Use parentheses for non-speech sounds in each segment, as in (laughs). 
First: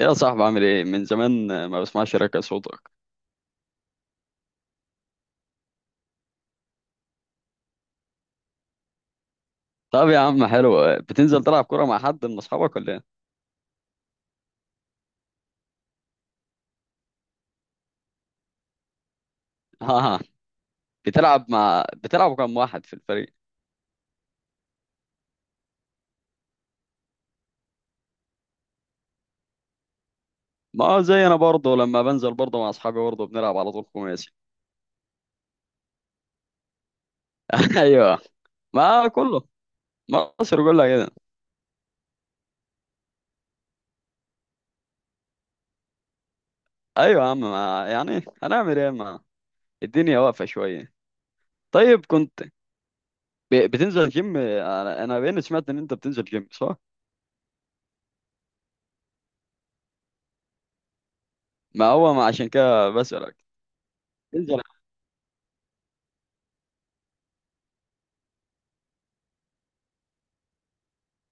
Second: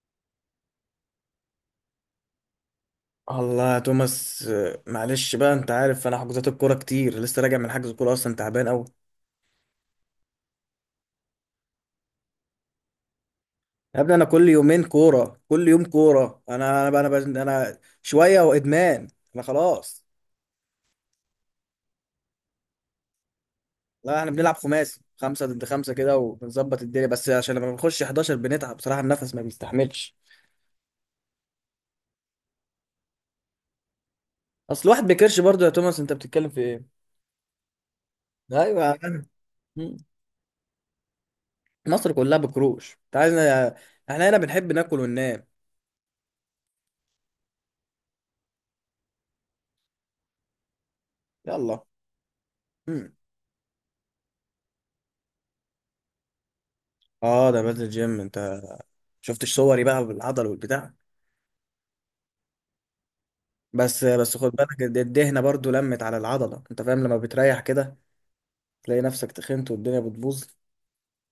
يا صاحبي، عامل ايه؟ من زمان ما بسمعش ركع صوتك. الله يا توماس معلش بقى، انت عارف انا حجوزات الكوره كتير، لسه راجع من حجز كوره، اصلا تعبان قوي. طب يا عم، حلو. بتنزل تلعب كرة مع حد من اصحابك ولا ايه؟ يا ابني انا كل يومين كوره، كل يوم كوره، انا انا بقى انا, بقى أنا شويه وادمان. انا (laughs) خلاص. اه. بتلعب كم واحد في الفريق؟ لا، احنا بنلعب خماسي، خمسه ضد خمسه كده، وبنظبط الدنيا، بس عشان لما بنخش 11 بنتعب بصراحه، النفس ما بيستحملش. ما هو زي انا برضه لما بنزل برضه مع اصحابي برضه بنلعب على طول خماسي. اصل الواحد بيكرش برضه يا توماس، انت بتتكلم في ايه؟ (laughs) ايوه، ايوه يا ما عم. كله. مم. مصر كلها كده. مصر كلها بكروش، انت عايزنا؟ احنا هنا بنحب ناكل وننام. ايوه يا عم، ما يعني هنعمل ايه؟ ما الدنيا واقفة شوية. يلا. طيب، كنت مم. بتنزل جيم. انا بين سمعت ان انت بتنزل جيم، صح؟ اه، ده بنزل جيم. انت شفتش صوري بقى بالعضل والبتاع؟ ما هو ما عشان كده بسألك. بس بس خد تنزل. بالك، الدهنه برضو لمت على العضله، انت فاهم؟ لما بتريح كده تلاقي نفسك تخنت والدنيا بتبوظ.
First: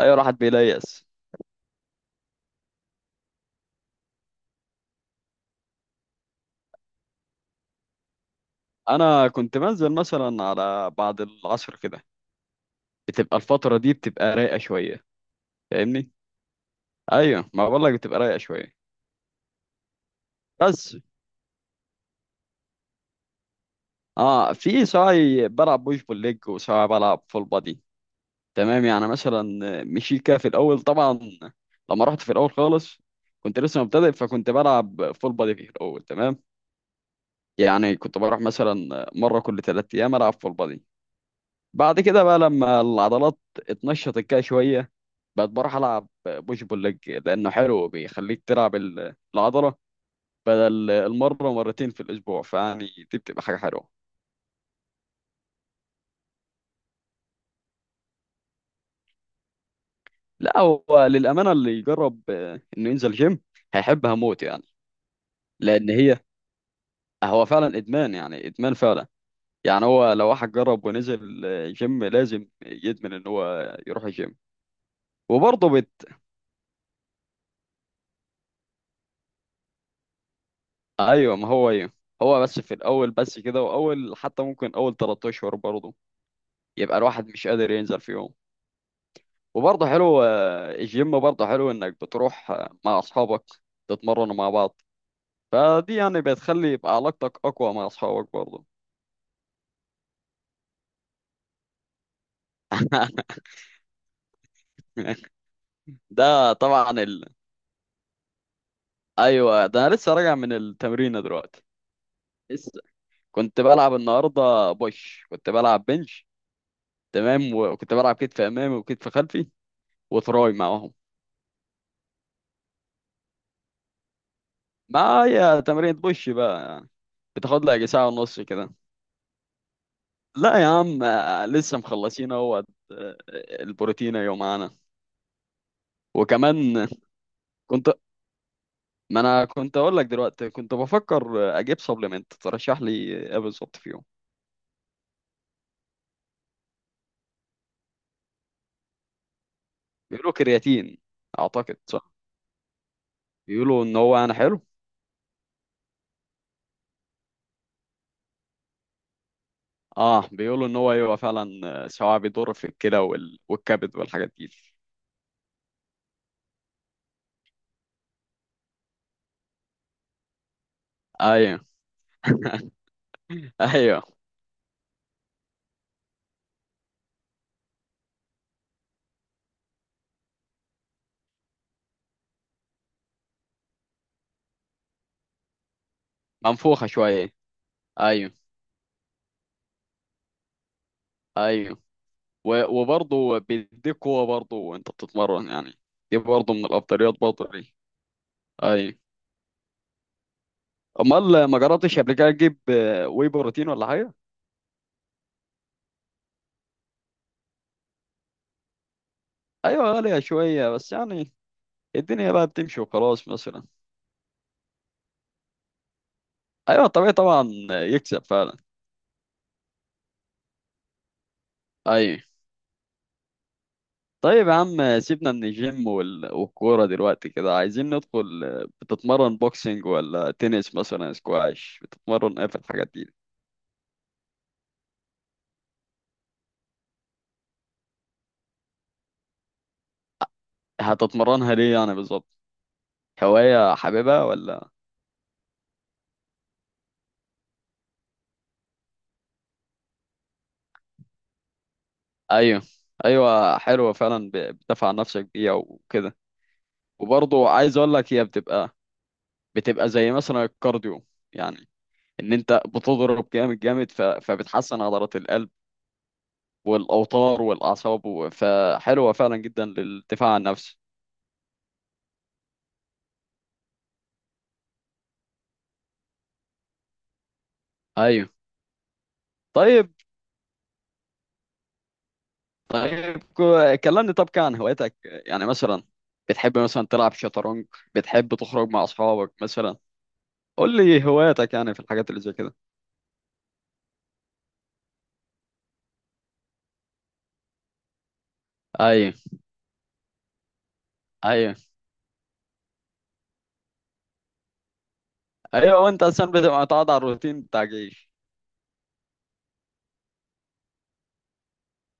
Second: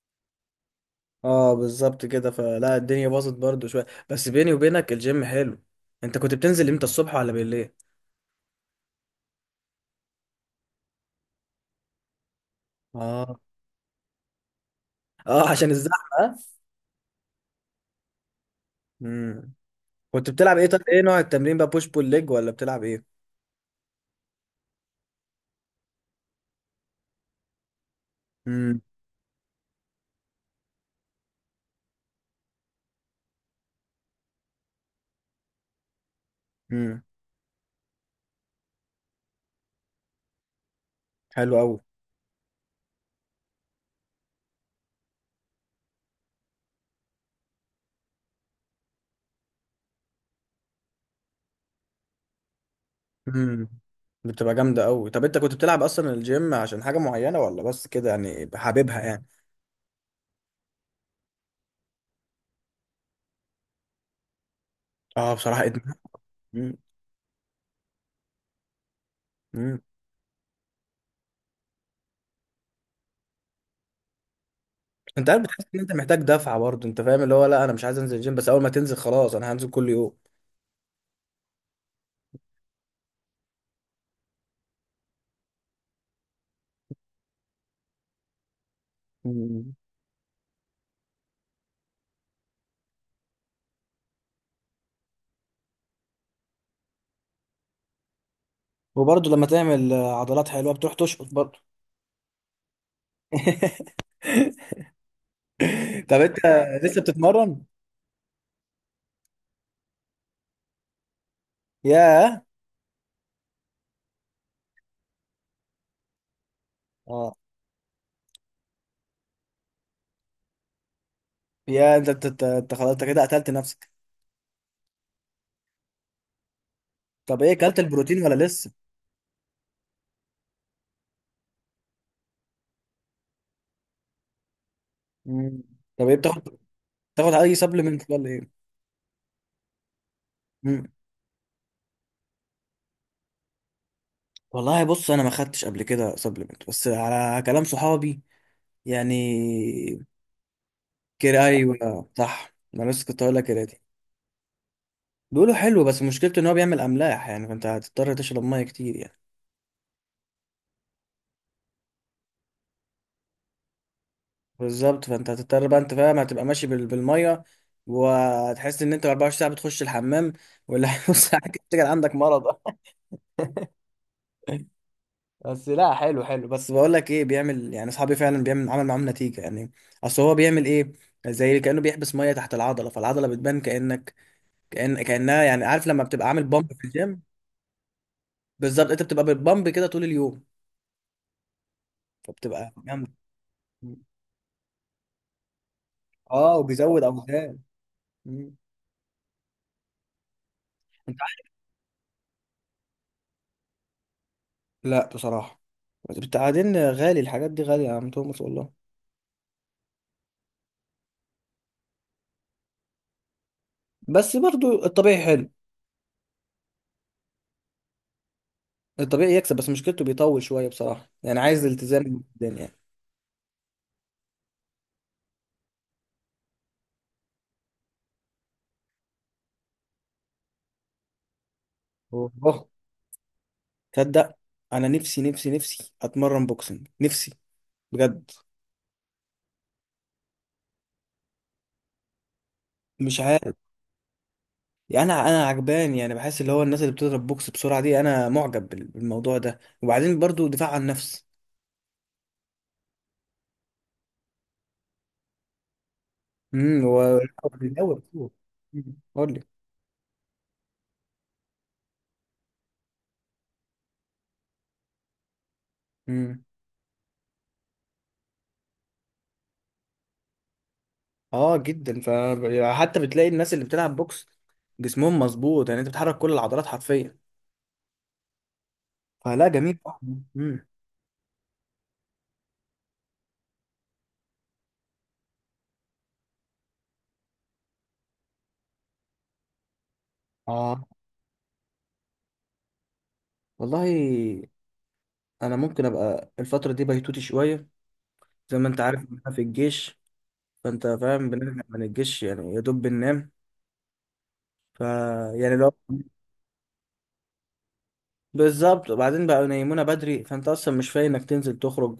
ايوه، راحت بيليس. اه بالظبط كده، فلا الدنيا باظت برضو شويه، بس بيني وبينك الجيم حلو. انت كنت بتنزل امتى، الصبح ولا بالليل؟ انا كنت بنزل مثلا على بعد العصر كده. بتبقى اه. الفتره دي بتبقى رايقه شويه. اه، عشان الزحمه فاهمني؟ ها؟ ايوه، ما بقول لك بتبقى رايقه شويه. امم. كنت بتلعب ايه؟ طب بس، ايه نوع التمرين بقى، بوش بول ليج ولا بتلعب ايه؟ اه، في ساعي بلعب بوش بول ليج وساعي بلعب فول بادي. امم. تمام، يعني مثلا مشيت كده في الاول طبعا. لما رحت في الاول خالص كنت لسه مبتدئ، فكنت بلعب فول بادي في الاول، تمام. امم. يعني كنت بروح مثلا مره كل 3 ايام العب فول بادي. حلو قوي. بعد كده بقى لما العضلات اتنشطت كده شويه، بقت بروح العب بوش بول ليج لانه حلو بيخليك تلعب العضله بدل المره مرتين في الاسبوع، فيعني دي بتبقى حاجه امم. حلوه. بتبقى جامده قوي. طب انت كنت بتلعب اصلا الجيم عشان حاجه معينه، ولا بس كده يعني حاببها يعني؟ لا، هو للامانه اللي يجرب انه ينزل جيم، هيحبها موت يعني. اه بصراحه لان ادمان. هي مم. هو فعلا ادمان، يعني ادمان فعلا. مم. يعني هو لو واحد جرب ونزل جيم، لازم يدمن ان هو يروح الجيم. انت عارف، بتحس وبرضه ان انت محتاج دفعه برضه، انت فاهم؟ اللي هو لا انا مش عايز انزل الجيم، بس اول ما تنزل خلاص انا هنزل كل يوم. ايوه، ما هو ايه. هو بس في الاول بس كده، واول حتى ممكن اول 3 اشهر برضه يبقى الواحد مش قادر ينزل فيهم. مم. وبرضه حلو، الجيم برضه حلو انك بتروح مع اصحابك تتمرنوا مع بعض. فدي يعني بتخلي يبقى علاقتك اقوى مع اصحابك برضه. وبرضه لما تعمل عضلات حلوه بتروح تشقط برضه. (laughs) (laughs) طب انت ده طبعا لسه بتتمرن؟ ايوه، ده انا لسه راجع من التمرين دلوقتي. ياه. لسه كنت بلعب النهارده بوش، كنت بلعب بنش. اه. تمام، وكنت بلعب كتف امامي وكتف خلفي وتراي معاهم. يا انت خلاص، انت كده قتلت نفسك. معايا تمرين بوش بقى يعني، طب ايه، بتاخد لها اكلت يجي ساعه البروتين ونص ولا لسه؟ كده. لا يا عم، لسه مخلصين اهوت. آه، البروتين يوم. مم. طب ايه بتاخد، وكمان بتاخد اي كنت. سبلمنت ولا ايه؟ ما انا كنت اقول لك دلوقتي كنت مم. بفكر اجيب سبلمنت، ترشح لي ايه بالظبط فيهم؟ والله بص، انا ما خدتش قبل كده سبلمنت، بس على كلام صحابي يعني. بيقولوا كرياتين، كده اعتقد ايوه صح. صح، انا لسه كنت هقول لك كده دي. بيقولوا ان هو انا حلو. بيقولوا حلو، بس مشكلته ان هو بيعمل املاح يعني، فانت هتضطر تشرب ميه كتير يعني. اه، بيقولوا ان هو ايوه فعلا. سواء بيضر في الكلى والكبد والحاجات دي. بالظبط، فانت هتضطر بقى، انت فاهم، هتبقى ماشي بالميه، وهتحس ان انت 24 ساعه بتخش الحمام، ولا (laughs) نص ساعه ايوه. كده تفتكر (laughs) عندك مرض. (laughs) ايوه، بس لا، حلو حلو، بس بقول لك ايه، بيعمل يعني، اصحابي فعلا بيعمل، عمل معاهم نتيجه يعني. اصل هو بيعمل ايه؟ زي كانه بيحبس ميه تحت العضله، فالعضله بتبان كانك، كانها يعني، عارف لما بتبقى عامل بامب في منفوخه الجيم؟ شويه. ايوه، بالظبط، انت بتبقى بالبامب كده طول اليوم، ايوه. فبتبقى. وبرضه بيديك قوه برضه وانت بتتمرن يعني، دي برضه اه، من وبيزود الافضليات برضه اوزان. ليه. مم. ايوه. انت امال عارف- ما جربتش قبل كده تجيب واي بروتين ولا حاجه؟ لا بصراحه، بعدين غالي، الحاجات دي غاليه يا عم توماس والله. ايوه، غالية شوية بس يعني الدنيا بقى بتمشي وخلاص مثلا. بس برضو الطبيعي حلو. ايوه، طبيعي طبعا يكسب فعلا. الطبيعي يكسب، بس مشكلته بيطول شويه بصراحه، يعني عايز التزام ايوه. جدا يعني. طيب يا عم، سيبنا من الجيم والكورة دلوقتي كده، عايزين ندخل. بتتمرن بوكسينج ولا تنس مثلا سكواش، هو بتتمرن ايه في اه، الحاجات دي؟ تصدق انا نفسي اتمرن بوكسنج، نفسي بجد. هتتمرنها ليه يعني بالظبط؟ مش عارف هواية حاببها ولا؟ يعني، انا عجبان يعني، بحس اللي هو الناس اللي بتضرب بوكس بسرعه دي، انا معجب بالموضوع ده، وبعدين برضو دفاع عن النفس. ايوه، ايوه، حلوة فعلا، بتدافع عن نفسك بيها وكده. و وبرضه عايز اقول لك هي (laughs) بتبقى قول لي. بتبقى زي مثلا الكارديو، يعني ان انت بتضرب جامد جامد، فبتحسن عضلات القلب امم. والاوتار والاعصاب، فحلوه فعلا جدا للدفاع عن النفسي. اه جدا، فحتى بتلاقي الناس اللي بتلعب بوكس جسمهم مظبوط، يعني انت بتحرك كل العضلات حرفيا. ايوه، فلا جميل. طيب. امم. طيب، كلمني طب عن هواياتك يعني مثلا. بتحب مثلا تلعب شطرنج؟ بتحب تخرج مع اصحابك مثلا؟ قول اه. لي هواياتك يعني في الحاجات اللي زي كده. والله انا ممكن ابقى الفتره دي بيتوتي شويه، زي ما انت عارف ايوه، احنا في الجيش، فانت فاهم ايوه، بنرجع من الجيش يعني يا دوب بننام. ف، يعني لو. ايوه، وانت اصلا بتبقى متعود على الروتين بتاع الجيش. بالظبط، وبعدين بقى ينيمونا بدري، فانت اصلا مش فايق انك تنزل تخرج،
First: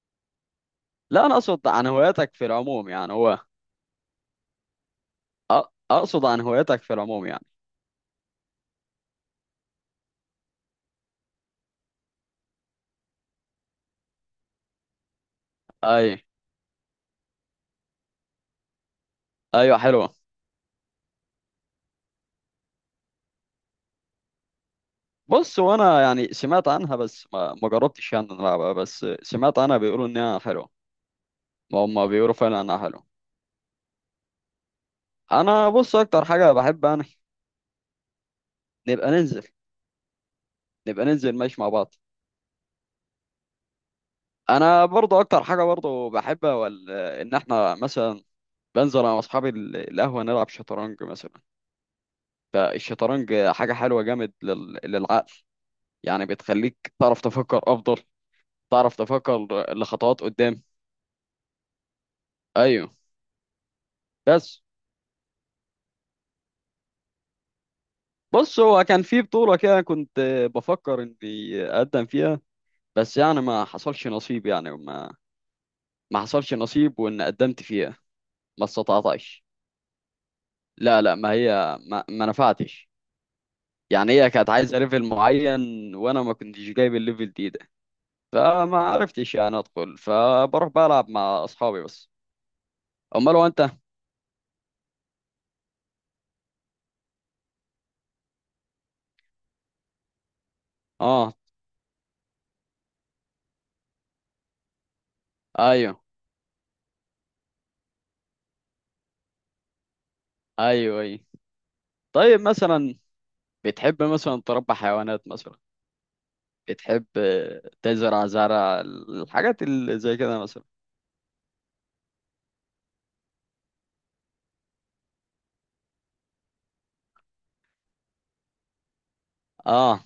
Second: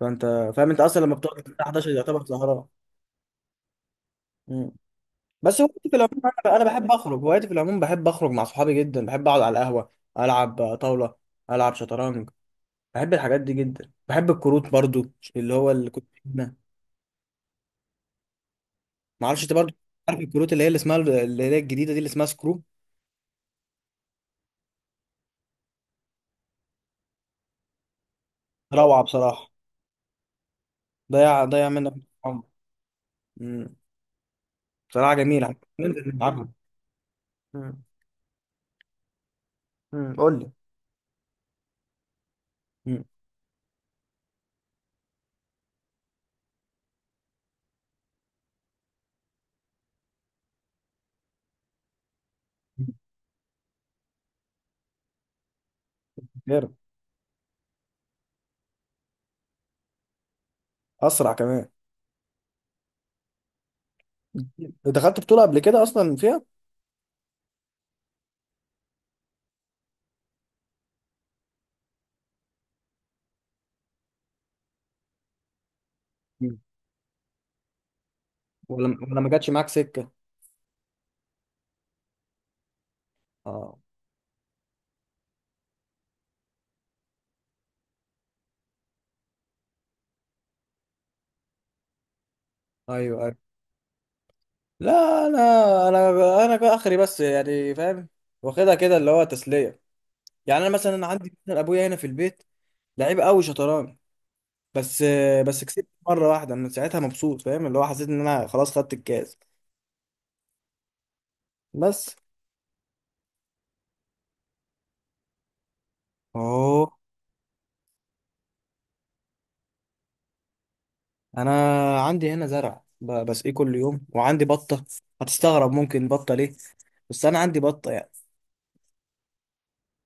فانت فاهم، انت اصلا لما لا، انا بتقعد الساعه اقصد عن 11 يعتبر هواياتك في سهران. العموم، يعني هو مم. بس أ- هوايتي في العموم، اقصد عن أنا هواياتك بحب في اخرج، العموم هوايتي يعني. في العموم بحب اخرج مع صحابي، جدا بحب اقعد على القهوه، العب طاوله، العب شطرنج، بحب الحاجات دي جدا، بحب الكروت برضو، اللي هو اللي كنت ايوه، ما اعرفش انت برضو، ايوه، حلوه. عارف الكروت اللي هي اللي اسمها، اللي هي الجديده دي اللي اسمها سكرو؟ بص، وانا يعني سمعت عنها، بس ما جربتش يعني إن أنا العبها، روعه بس بصراحه. سمعت عنها بيقولوا انها حلوه. ضيع ما منك هم بيقولوا عمر. فعلا انها حلوه. أمم. بصراحه جميله، انا بص ننزل اكتر نلعبها. حاجه بحب انا، أمم. نبقى ننزل أمم. قول لي. نبقى ننزل ماشي مع بعض. أمم. انا برضو اكتر حاجه برضو بحبها، ان احنا مثلا بنزل انا واصحابي القهوه نلعب شطرنج مثلا. فالشطرنج حاجه حلوه جامد للعقل، يعني غير. بتخليك تعرف تفكر افضل، تعرف تفكر لخطوات قدام. اسرع كمان. ايوه، بس. دخلت بطوله قبل كده اصلا فيها. بص، هو كان في بطولة كده، كنت بفكر إني أقدم فيها، بس يعني ما حصلش نصيب. يعني ما ما حصلش أمم. نصيب، وإن قدمت فيها ما ولا ما استطعتش. جاتش معاك سكه؟ لا لا، ما هي ما نفعتش. اه. يعني هي كانت عايزة ليفل معين، وأنا ما كنتش جايب الليفل دي ده، فما عرفتش يعني أدخل، فبروح بلعب مع أصحابي بس. ايوه أيوه. أمال هو أنت؟ لا، انا كده اخري بس يعني، فاهم، واخدها كده اللي هو تسليه. يعني انا مثلا عندي آه، مثلاً ابويا هنا في البيت، لعيب قوي شطرنج، بس بس كسبت أيوه، مره واحده، من ساعتها مبسوط، فاهم اللي هو حسيت ان انا خلاص خدت الكاس. أيوه، أيوه. بس. طيب، مثلا بتحب مثلا تربي حيوانات مثلا؟ اوه. بتحب تزرع زرع الحاجات اللي زي كده مثلا؟ انا عندي هنا زرع، بسقيه كل يوم، وعندي بطه. هتستغرب ممكن بطه ليه، بس انا عندي بطه يعني. اه،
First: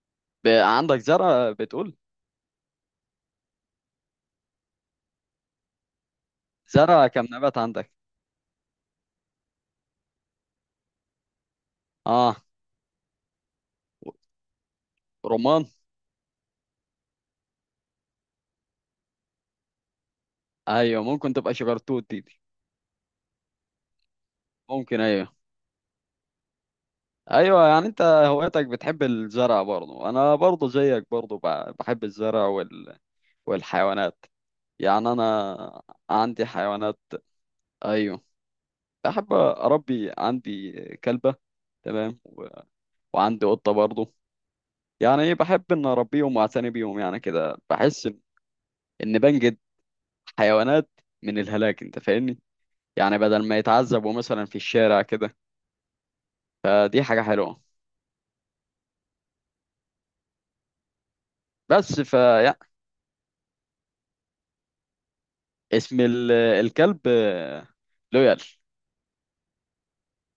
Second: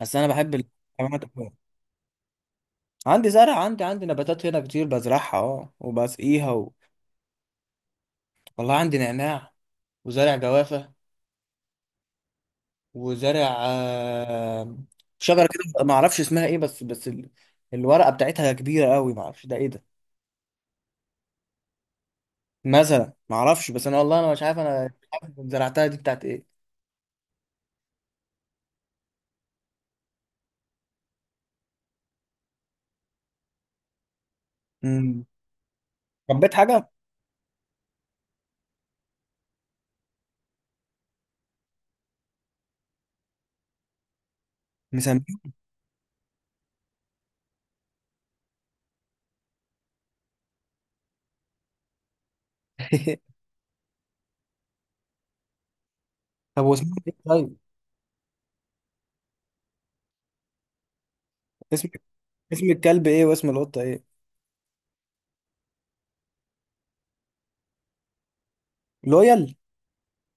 بس انا بحب عندك الحيوانات زرع أوي. بتقول؟ عندي زرع، عندي نباتات هنا كتير بزرعها، اه وبسقيها و... زرع كم نبات عندك؟ والله عندي نعناع، وزارع جوافة، اه، وزارع شجرة رمان. كده ما اعرفش اسمها ايه، بس الورقة بتاعتها كبيرة قوي، ما اعرفش ده ايه ده. ايوه، ممكن تبقى شجرتوت دي. مثلا ما اعرفش، بس انا والله انا مش عارف، انا ممكن، مش ايوه. عارف زرعتها دي بتاعت ايه. ايوه، يعني انت هوايتك بتحب الزرع برضه، انا برضه زيك برضه بحب الزرع والحيوانات، يعني امم. انا عندي ربيت حاجة؟ حيوانات. ايوه، بحب اربي، عندي كلبة، تمام، وعندي قطة برضه، يعني ايه، مسميها؟ بحب ان اربيهم واعتني بيهم، يعني كده بحس ان إن بنجد حيوانات من الهلاك، انت فاهمني؟ يعني (laughs) بدل ما يتعذبوا مثلا في الشارع كده، طب واسمها فدي ايه حاجة طيب؟ حلوة. اسم، بس، اسم الكلب ايه واسم القطة ايه؟ اسم الكلب لويال. لويال.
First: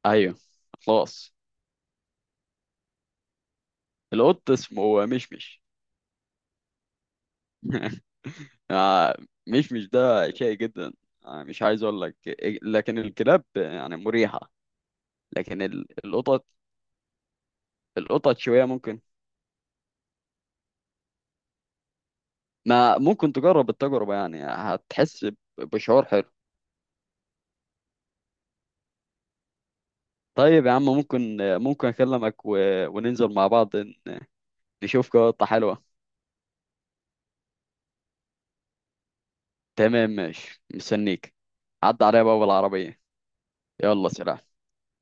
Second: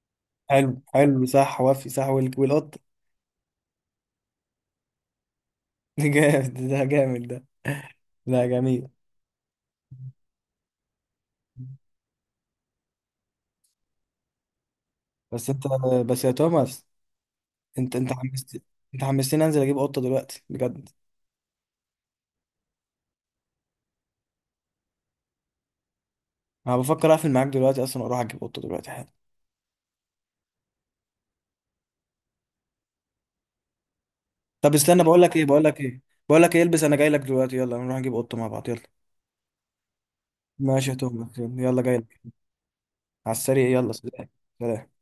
ايوه، حلو حلو خلاص، صح، وفي صح، والقطة؟ القط اسمه مشمش. (laughs) جامد ده، جامد ده. (laughs) لا جميل. آه، مشمش ده شيء جدا. مش عايز اقول لك إيه، لكن الكلاب يعني مريحة، بس لكن انت، ال- بس يا القطط توماس، انت انت القطط حمست، شوية ممكن. انت حمستني انزل اجيب قطة دلوقتي بجد. ما ممكن تجرب التجربة، يعني هتحس بشعور حلو. انا بفكر اقفل معاك دلوقتي اصلا واروح اجيب قطه دلوقتي حالا. طيب يا عم، ممكن أكلمك وننزل مع بعض طب استنى، نشوف بقول لك ايه قطة بقول لك حلوة. ايه بقول لك ايه، البس انا جاي لك دلوقتي، يلا نروح نجيب قطه مع بعض، يلا. تمام، ماشي، ماشي يا مستنيك. توماس، يلا جاي عدى لك. عليا بقى بالعربية. على السريع، يلا يلا، سلام. سلام. سلام.